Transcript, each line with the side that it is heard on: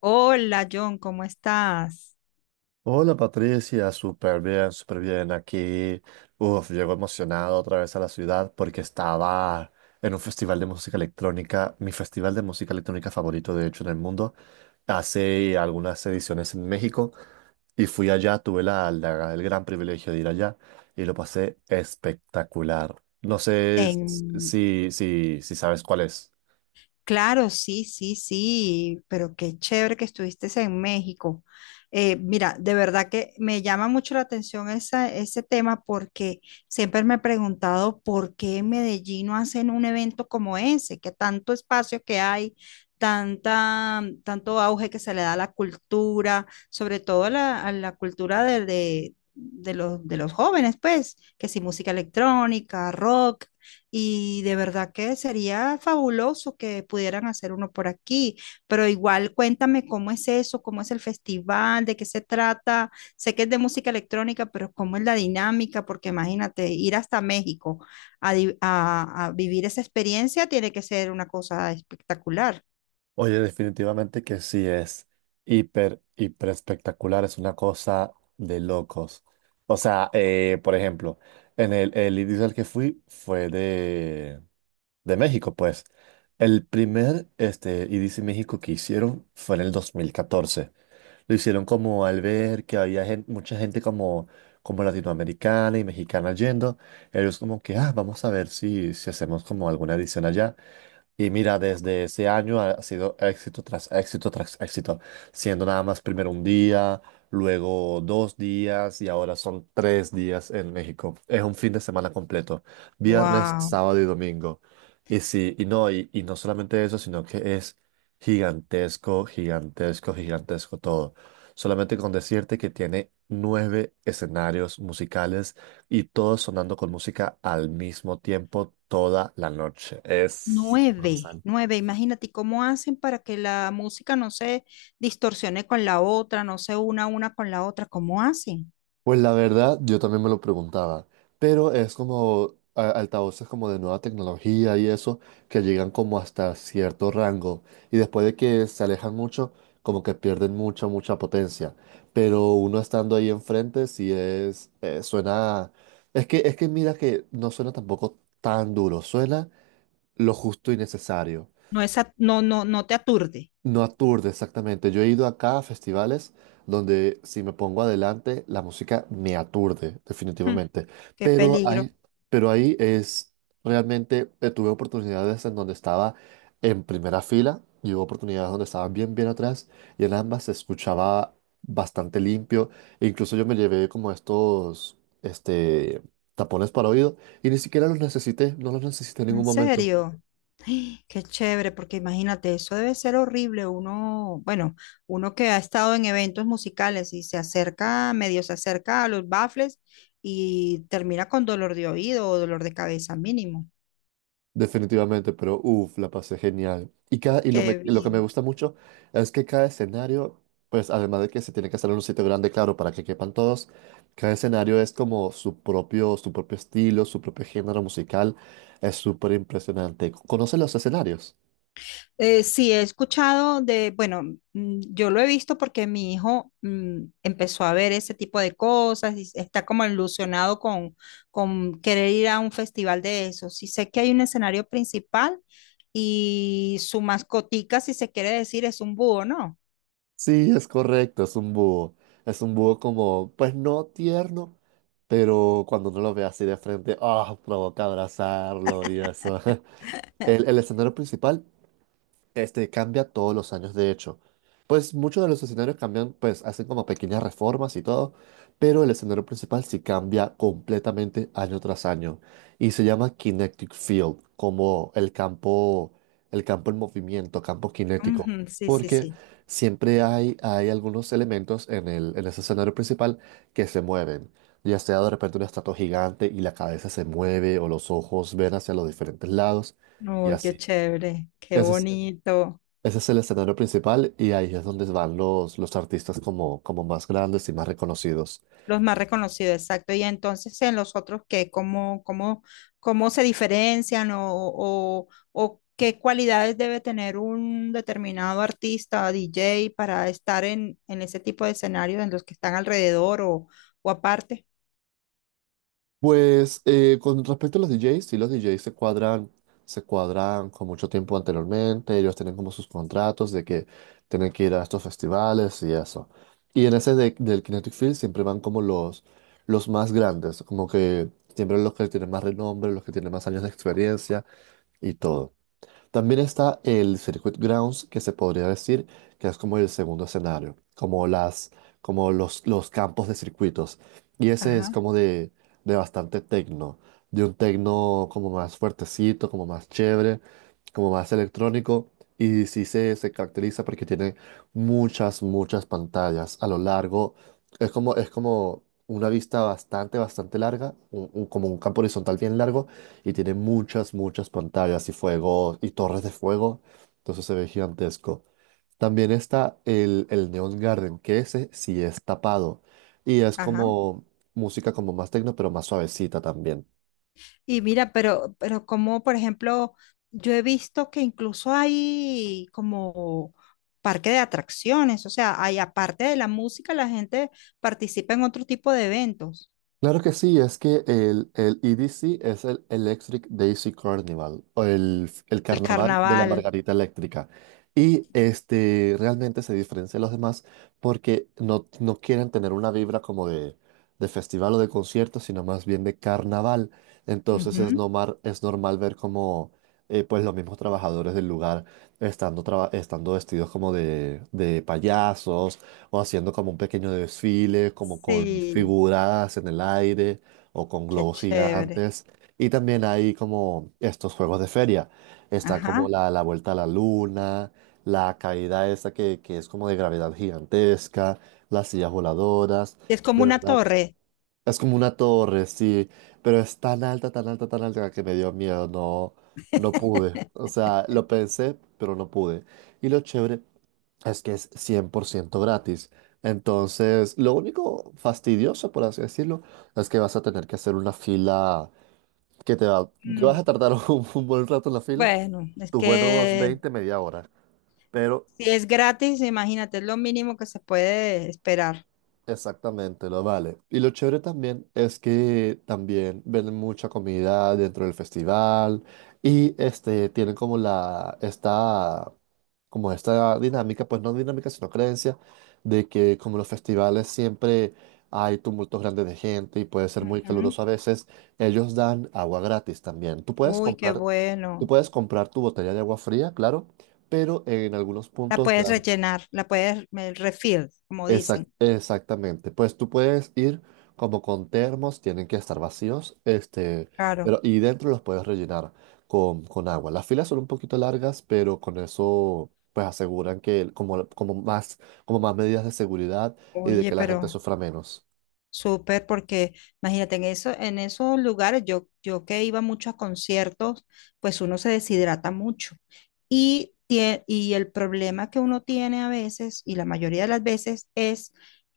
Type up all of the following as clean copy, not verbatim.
left: Hola John, ¿cómo estás?
right: Hola Patricia, súper bien aquí. Uf, llego emocionado otra vez a la ciudad porque estaba en un festival de música electrónica, mi festival de música electrónica favorito de hecho en el mundo, hace algunas ediciones en México y fui allá, tuve el gran privilegio de ir allá y lo pasé espectacular. No sé s-
left: En...
right: si, si, si sabes cuál es.
left: Claro, sí, sí, sí, pero qué chévere que estuviste en México. Mira, de verdad que me llama mucho la atención ese tema porque siempre me he preguntado por qué en Medellín no hacen un evento como ese, que tanto espacio que hay, tanta, tanto auge que se le da a la cultura, sobre todo a a la cultura de de los jóvenes, pues, que si música electrónica, rock. Y de verdad que sería fabuloso que pudieran hacer uno por aquí, pero igual cuéntame cómo es eso, cómo es el festival, de qué se trata. Sé que es de música electrónica, pero cómo es la dinámica, porque imagínate, ir hasta México a vivir esa experiencia tiene que ser una cosa espectacular.
right: Oye, definitivamente que sí es hiper, hiper espectacular, es una cosa de locos. O sea, por ejemplo, en el inicio al que fui fue de México, pues. El primer IDC México que hicieron fue en el 2014. Lo hicieron como al ver que había mucha gente como, como latinoamericana y mexicana yendo. Ellos como que, ah, vamos a ver si hacemos como alguna edición allá. Y mira, desde ese año ha sido éxito tras éxito tras éxito, siendo nada más primero un día, luego 2 días y ahora son 3 días en México. Es un fin de semana completo, viernes,
left: Wow.
right: sábado y domingo. Y sí, y no, y no solamente eso, sino que es gigantesco, gigantesco, gigantesco todo. Solamente con decirte que tiene nueve escenarios musicales y todo sonando con música al mismo tiempo toda la noche. Es
left: Nueve,
right: colosal.
left: nueve, imagínate, ¿y cómo hacen para que la música no se distorsione con la otra, no se una con la otra? ¿Cómo hacen?
right: Pues la verdad, yo también me lo preguntaba, pero es como altavoces como de nueva tecnología y eso, que llegan como hasta cierto rango y después de que se alejan mucho, como que pierden mucha, mucha potencia. Pero uno estando ahí enfrente, sí es, suena. Es que mira que no suena tampoco tan duro, suena lo justo y necesario.
left: No, no, no te aturde.
right: No aturde, exactamente. Yo he ido acá a festivales donde si me pongo adelante, la música me aturde,
left: Hmm,
right: definitivamente.
left: qué
right: Pero
left: peligro.
right: ahí, pero ahí es realmente, tuve oportunidades en donde estaba en primera fila y hubo oportunidades donde estaba bien, bien atrás y en ambas se escuchaba bastante limpio. E incluso yo me llevé como estos, este, tapones para oído y ni siquiera los necesité, no los necesité en ningún
left: En
right: momento.
left: serio. ¡Ay! Qué chévere, porque imagínate, eso debe ser horrible. Uno, bueno, uno que ha estado en eventos musicales y se acerca, medio se acerca a los baffles y termina con dolor de oído o dolor de cabeza mínimo.
right: Definitivamente, pero uff, la pasé genial. Y, cada, y lo, me-
left: Qué
right: lo que me
left: bien.
right: gusta mucho es que cada escenario, pues además de que se tiene que hacer en un sitio grande, claro, para que quepan todos, cada escenario es como su propio estilo, su propio género musical. Es súper impresionante. ¿Conoces los escenarios?
left: Sí, he escuchado de, bueno, yo lo he visto porque mi hijo empezó a ver ese tipo de cosas y está como ilusionado con querer ir a un festival de eso. Sí sé que hay un escenario principal y su mascotica, si se quiere decir, es un búho, ¿no?
right: Sí, es correcto, es un búho. Es un búho como, pues no tierno, pero cuando uno lo ve así de frente, ah, provoca abrazarlo y eso. El escenario principal. Este cambia todos los años, de hecho. Pues muchos de los escenarios cambian, pues hacen como pequeñas reformas y todo, pero el escenario principal sí cambia completamente año tras año y se llama Kinetic Field, como el campo en movimiento, campo cinético,
left: Ujú, sí, sí,
right: porque
left: sí.
right: siempre hay algunos elementos en ese escenario principal que se mueven, ya sea de repente una estatua gigante y la cabeza se mueve o los ojos ven hacia los diferentes lados y
left: Uy, qué
right: así.
left: chévere, qué
right: Ese es-
left: bonito.
right: ese es el escenario principal y ahí es donde van los artistas como más grandes y más reconocidos.
left: Los más reconocidos, exacto. Y entonces en los otros, ¿qué? ¿Cómo, cómo, cómo se diferencian o qué cualidades debe tener un determinado artista, DJ, para estar en ese tipo de escenarios en los que están alrededor o aparte?
right: Pues con respecto a los DJs, sí, los DJs se cuadran con mucho tiempo anteriormente, ellos tienen como sus contratos de que tienen que ir a estos festivales y eso. Y en ese del Kinetic Field siempre van como los más grandes, como que siempre los que tienen más renombre, los que tienen más años de experiencia y todo. También está el Circuit Grounds, que se podría decir que es como el segundo escenario, como los campos de circuitos. Y ese es
left: Ajá.
right: como de bastante tecno, de un tecno como más fuertecito, como más chévere, como más electrónico. Y sí se caracteriza porque tiene muchas, muchas pantallas a lo largo. Es como una vista bastante, bastante larga, como un campo horizontal bien largo y tiene muchas, muchas pantallas y fuego y torres de fuego. Entonces se ve gigantesco. También está el Neon Garden, que ese sí es tapado. Y es
left: Ajá.
right: como música como más tecno, pero más suavecita también.
left: Y mira, pero como por ejemplo, yo he visto que incluso hay como parque de atracciones, o sea, hay aparte de la música, la gente participa en otro tipo de eventos,
right: Claro que sí, es que el EDC es el Electric Daisy Carnival, o el
left: el
right: Carnaval de la
left: carnaval.
right: Margarita Eléctrica. Y realmente se diferencia de los demás porque no, no quieren tener una vibra como de festival o de concierto, sino más bien de carnaval. Entonces
left: Ujú.
right: es normal ver como pues los mismos trabajadores del lugar estando vestidos como de payasos o haciendo como un pequeño desfile, como con
left: Sí,
right: figuras en el aire o con
left: qué
right: globos
left: chévere.
right: gigantes. Y también hay como estos juegos de feria. Está como
left: Ajá.
right: la vuelta a la luna, la caída esta que es como de gravedad gigantesca, las sillas voladoras,
left: Es como
right: de
left: una
right: verdad.
left: torre.
right: Es como una torre, sí, pero es tan alta, tan alta, tan alta que me dio miedo, no, no pude. O sea, lo pensé, pero no pude. Y lo chévere es que es 100% gratis. Entonces, lo único fastidioso, por así decirlo, es que vas a tener que hacer una fila que vas a
left: Mm.
right: tardar un buen rato en la fila,
left: Bueno, es
right: tus buenos
left: que
right: 20 media hora. Pero.
left: si es gratis, imagínate, es lo mínimo que se puede esperar.
right: Exactamente, lo vale. Y lo chévere también es que también venden mucha comida dentro del festival y tienen como esta dinámica, pues no dinámica, sino creencia de que como los festivales siempre hay tumultos grandes de gente y puede ser muy
left: Ujú.
right: caluroso a veces, ellos dan agua gratis también. Tú puedes
left: Uy, qué
right: comprar Tú
left: bueno.
right: puedes comprar tu botella de agua fría, claro, pero en algunos
left: La
right: puntos
left: puedes
right: dan.
left: rellenar, la puedes refill, como
right: Exact-
left: dicen.
right: exactamente. Pues tú puedes ir como con termos, tienen que estar vacíos,
left: Claro.
right: pero y dentro los puedes rellenar con agua. Las filas son un poquito largas, pero con eso pues aseguran que como más medidas de seguridad y de
left: Oye,
right: que la gente
left: pero
right: sufra menos.
left: súper, porque imagínate, en eso, en esos lugares, yo que iba mucho a conciertos, pues uno se deshidrata mucho. Y, y el problema que uno tiene a veces, y la mayoría de las veces, es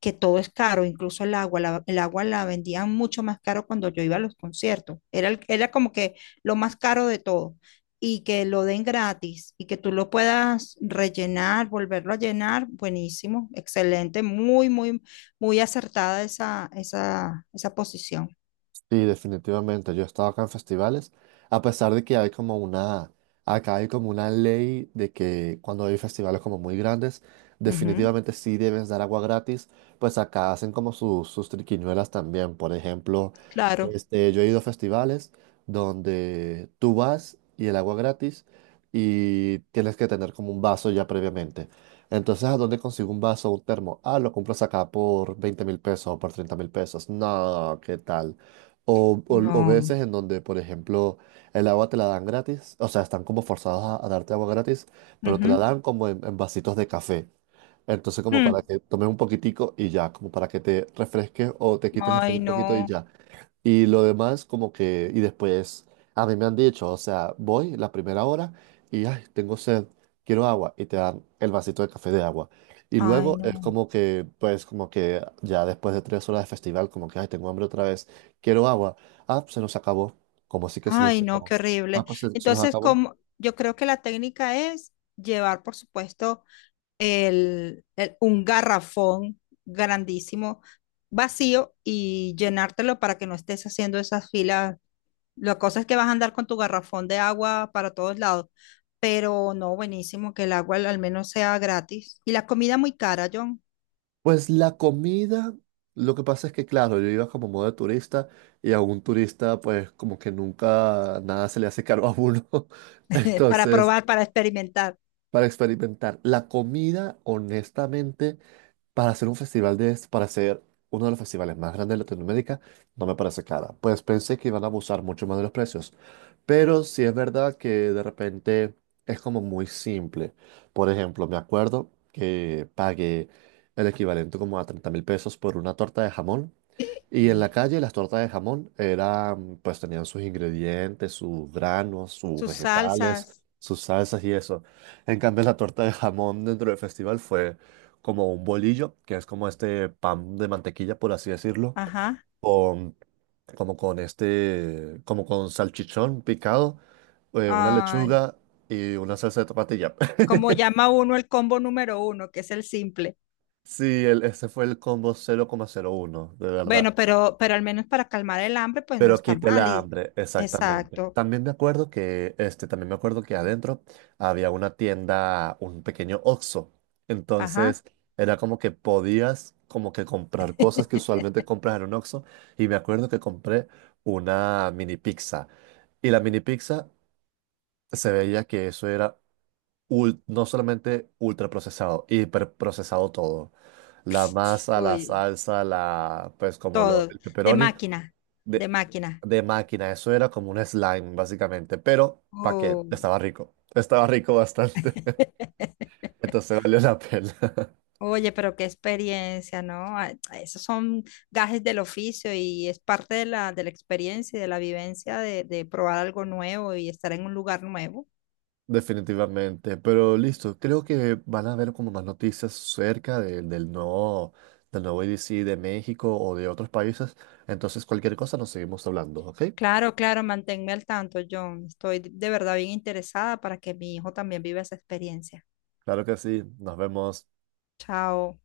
left: que todo es caro, incluso el agua. El agua la vendían mucho más caro cuando yo iba a los conciertos. Era, era como que lo más caro de todo. Y que lo den gratis y que tú lo puedas rellenar, volverlo a llenar, buenísimo, excelente, muy, muy. Muy acertada esa, esa, esa posición.
right: Sí, definitivamente. Yo he estado acá en festivales, a pesar de que acá hay como una ley de que cuando hay festivales como muy grandes,
left: Ujú.
right: definitivamente sí debes dar agua gratis, pues acá hacen como sus triquiñuelas también. Por ejemplo,
left: Claro.
right: yo he ido a festivales donde tú vas y el agua gratis y tienes que tener como un vaso ya previamente. Entonces, ¿a dónde consigo un vaso o un termo? Ah, lo compras acá por 20.000 pesos o por 30.000 pesos. No, ¿qué tal? O
left: No.
right: veces en donde, por ejemplo, el agua te la dan gratis, o sea, están como forzados a darte agua gratis, pero te la
left: Ujú.
right: dan como en vasitos de café. Entonces, como para
left: Mm.
right: que tomes un poquitico y ya, como para que te refresques o te quites la sed
left: Ay,
right: un poquito y
left: no.
right: ya. Y lo demás, como que, y después, a mí me han dicho, o sea, voy la primera hora y, ay, tengo sed, quiero agua, y te dan el vasito de café de agua. Y
left: Ay,
right: luego es
left: no.
right: como que, pues, como que ya después de 3 horas de festival, como que, ay, tengo hambre otra vez, quiero agua. Ah, pues, se nos acabó. ¿Como así que se nos
left: Ay, no,
right: acabó?
left: qué
right: Ah,
left: horrible.
right: pues se nos
left: Entonces,
right: acabó.
left: como yo creo que la técnica es llevar, por supuesto, un garrafón grandísimo, vacío, y llenártelo para que no estés haciendo esas filas. La cosa es que vas a andar con tu garrafón de agua para todos lados. Pero no, buenísimo que el agua al al menos sea gratis. Y la comida muy cara, John,
right: Pues la comida, lo que pasa es que, claro, yo iba como modo de turista y a un turista, pues, como que nunca nada se le hace caro a uno.
left: para
right: Entonces.
left: probar, para experimentar
right: Para experimentar la comida, honestamente, para hacer uno de los festivales más grandes de Latinoamérica, no me parece cara. Pues pensé que iban a abusar mucho más de los precios. Pero sí es verdad que de repente es como muy simple. Por ejemplo, me acuerdo que pagué el equivalente como a 30.000 pesos por una torta de jamón y en la calle las tortas de jamón eran, pues tenían sus ingredientes, sus granos, sus
left: sus
right: vegetales,
left: salsas.
right: sus salsas y eso. En cambio, la torta de jamón dentro del festival fue como un bolillo, que es como este pan de mantequilla, por así decirlo,
left: Ajá.
right: con, como con este, como con salchichón picado, una
left: Ay,
right: lechuga y una salsa de tomatilla.
left: como llama uno el combo número uno, que es el simple.
right: Sí, ese fue el combo 0,01, de verdad.
left: Bueno, pero al menos para calmar el hambre, pues no
right: Pero
left: está
right: quité
left: mal.
right: la
left: Y,
right: hambre, exactamente.
left: exacto.
right: También me acuerdo que adentro había una tienda, un pequeño Oxxo.
left: Ajá.
right: Entonces, era como que podías como que comprar cosas que usualmente compras en un Oxxo. Y me acuerdo que compré una mini pizza. Y la mini pizza se veía que eso era no solamente ultraprocesado, hiperprocesado todo. La masa, la
left: Uy,
right: salsa, la, pues como lo,
left: todo.
right: el
left: De
right: pepperoni
left: máquina, de
right: de,
left: máquina.
right: de máquina. Eso era como un slime, básicamente. Pero, ¿para qué?
left: Uy.
right: Estaba rico. Estaba rico bastante. Entonces valió la pena.
left: Oye, pero qué experiencia, ¿no? Ah, esos son gajes del oficio y es parte de la experiencia y de la vivencia de probar algo nuevo y estar en un lugar nuevo.
right: Definitivamente. Pero listo, creo que van a haber como más noticias cerca del nuevo EDC de México o de otros países. Entonces, cualquier cosa nos seguimos hablando, ¿ok?
left: Claro, claro, manténme al tanto, John. Estoy de verdad bien interesada para que mi hijo también viva esa experiencia.
right: Claro que sí. Nos vemos.
left: Chao.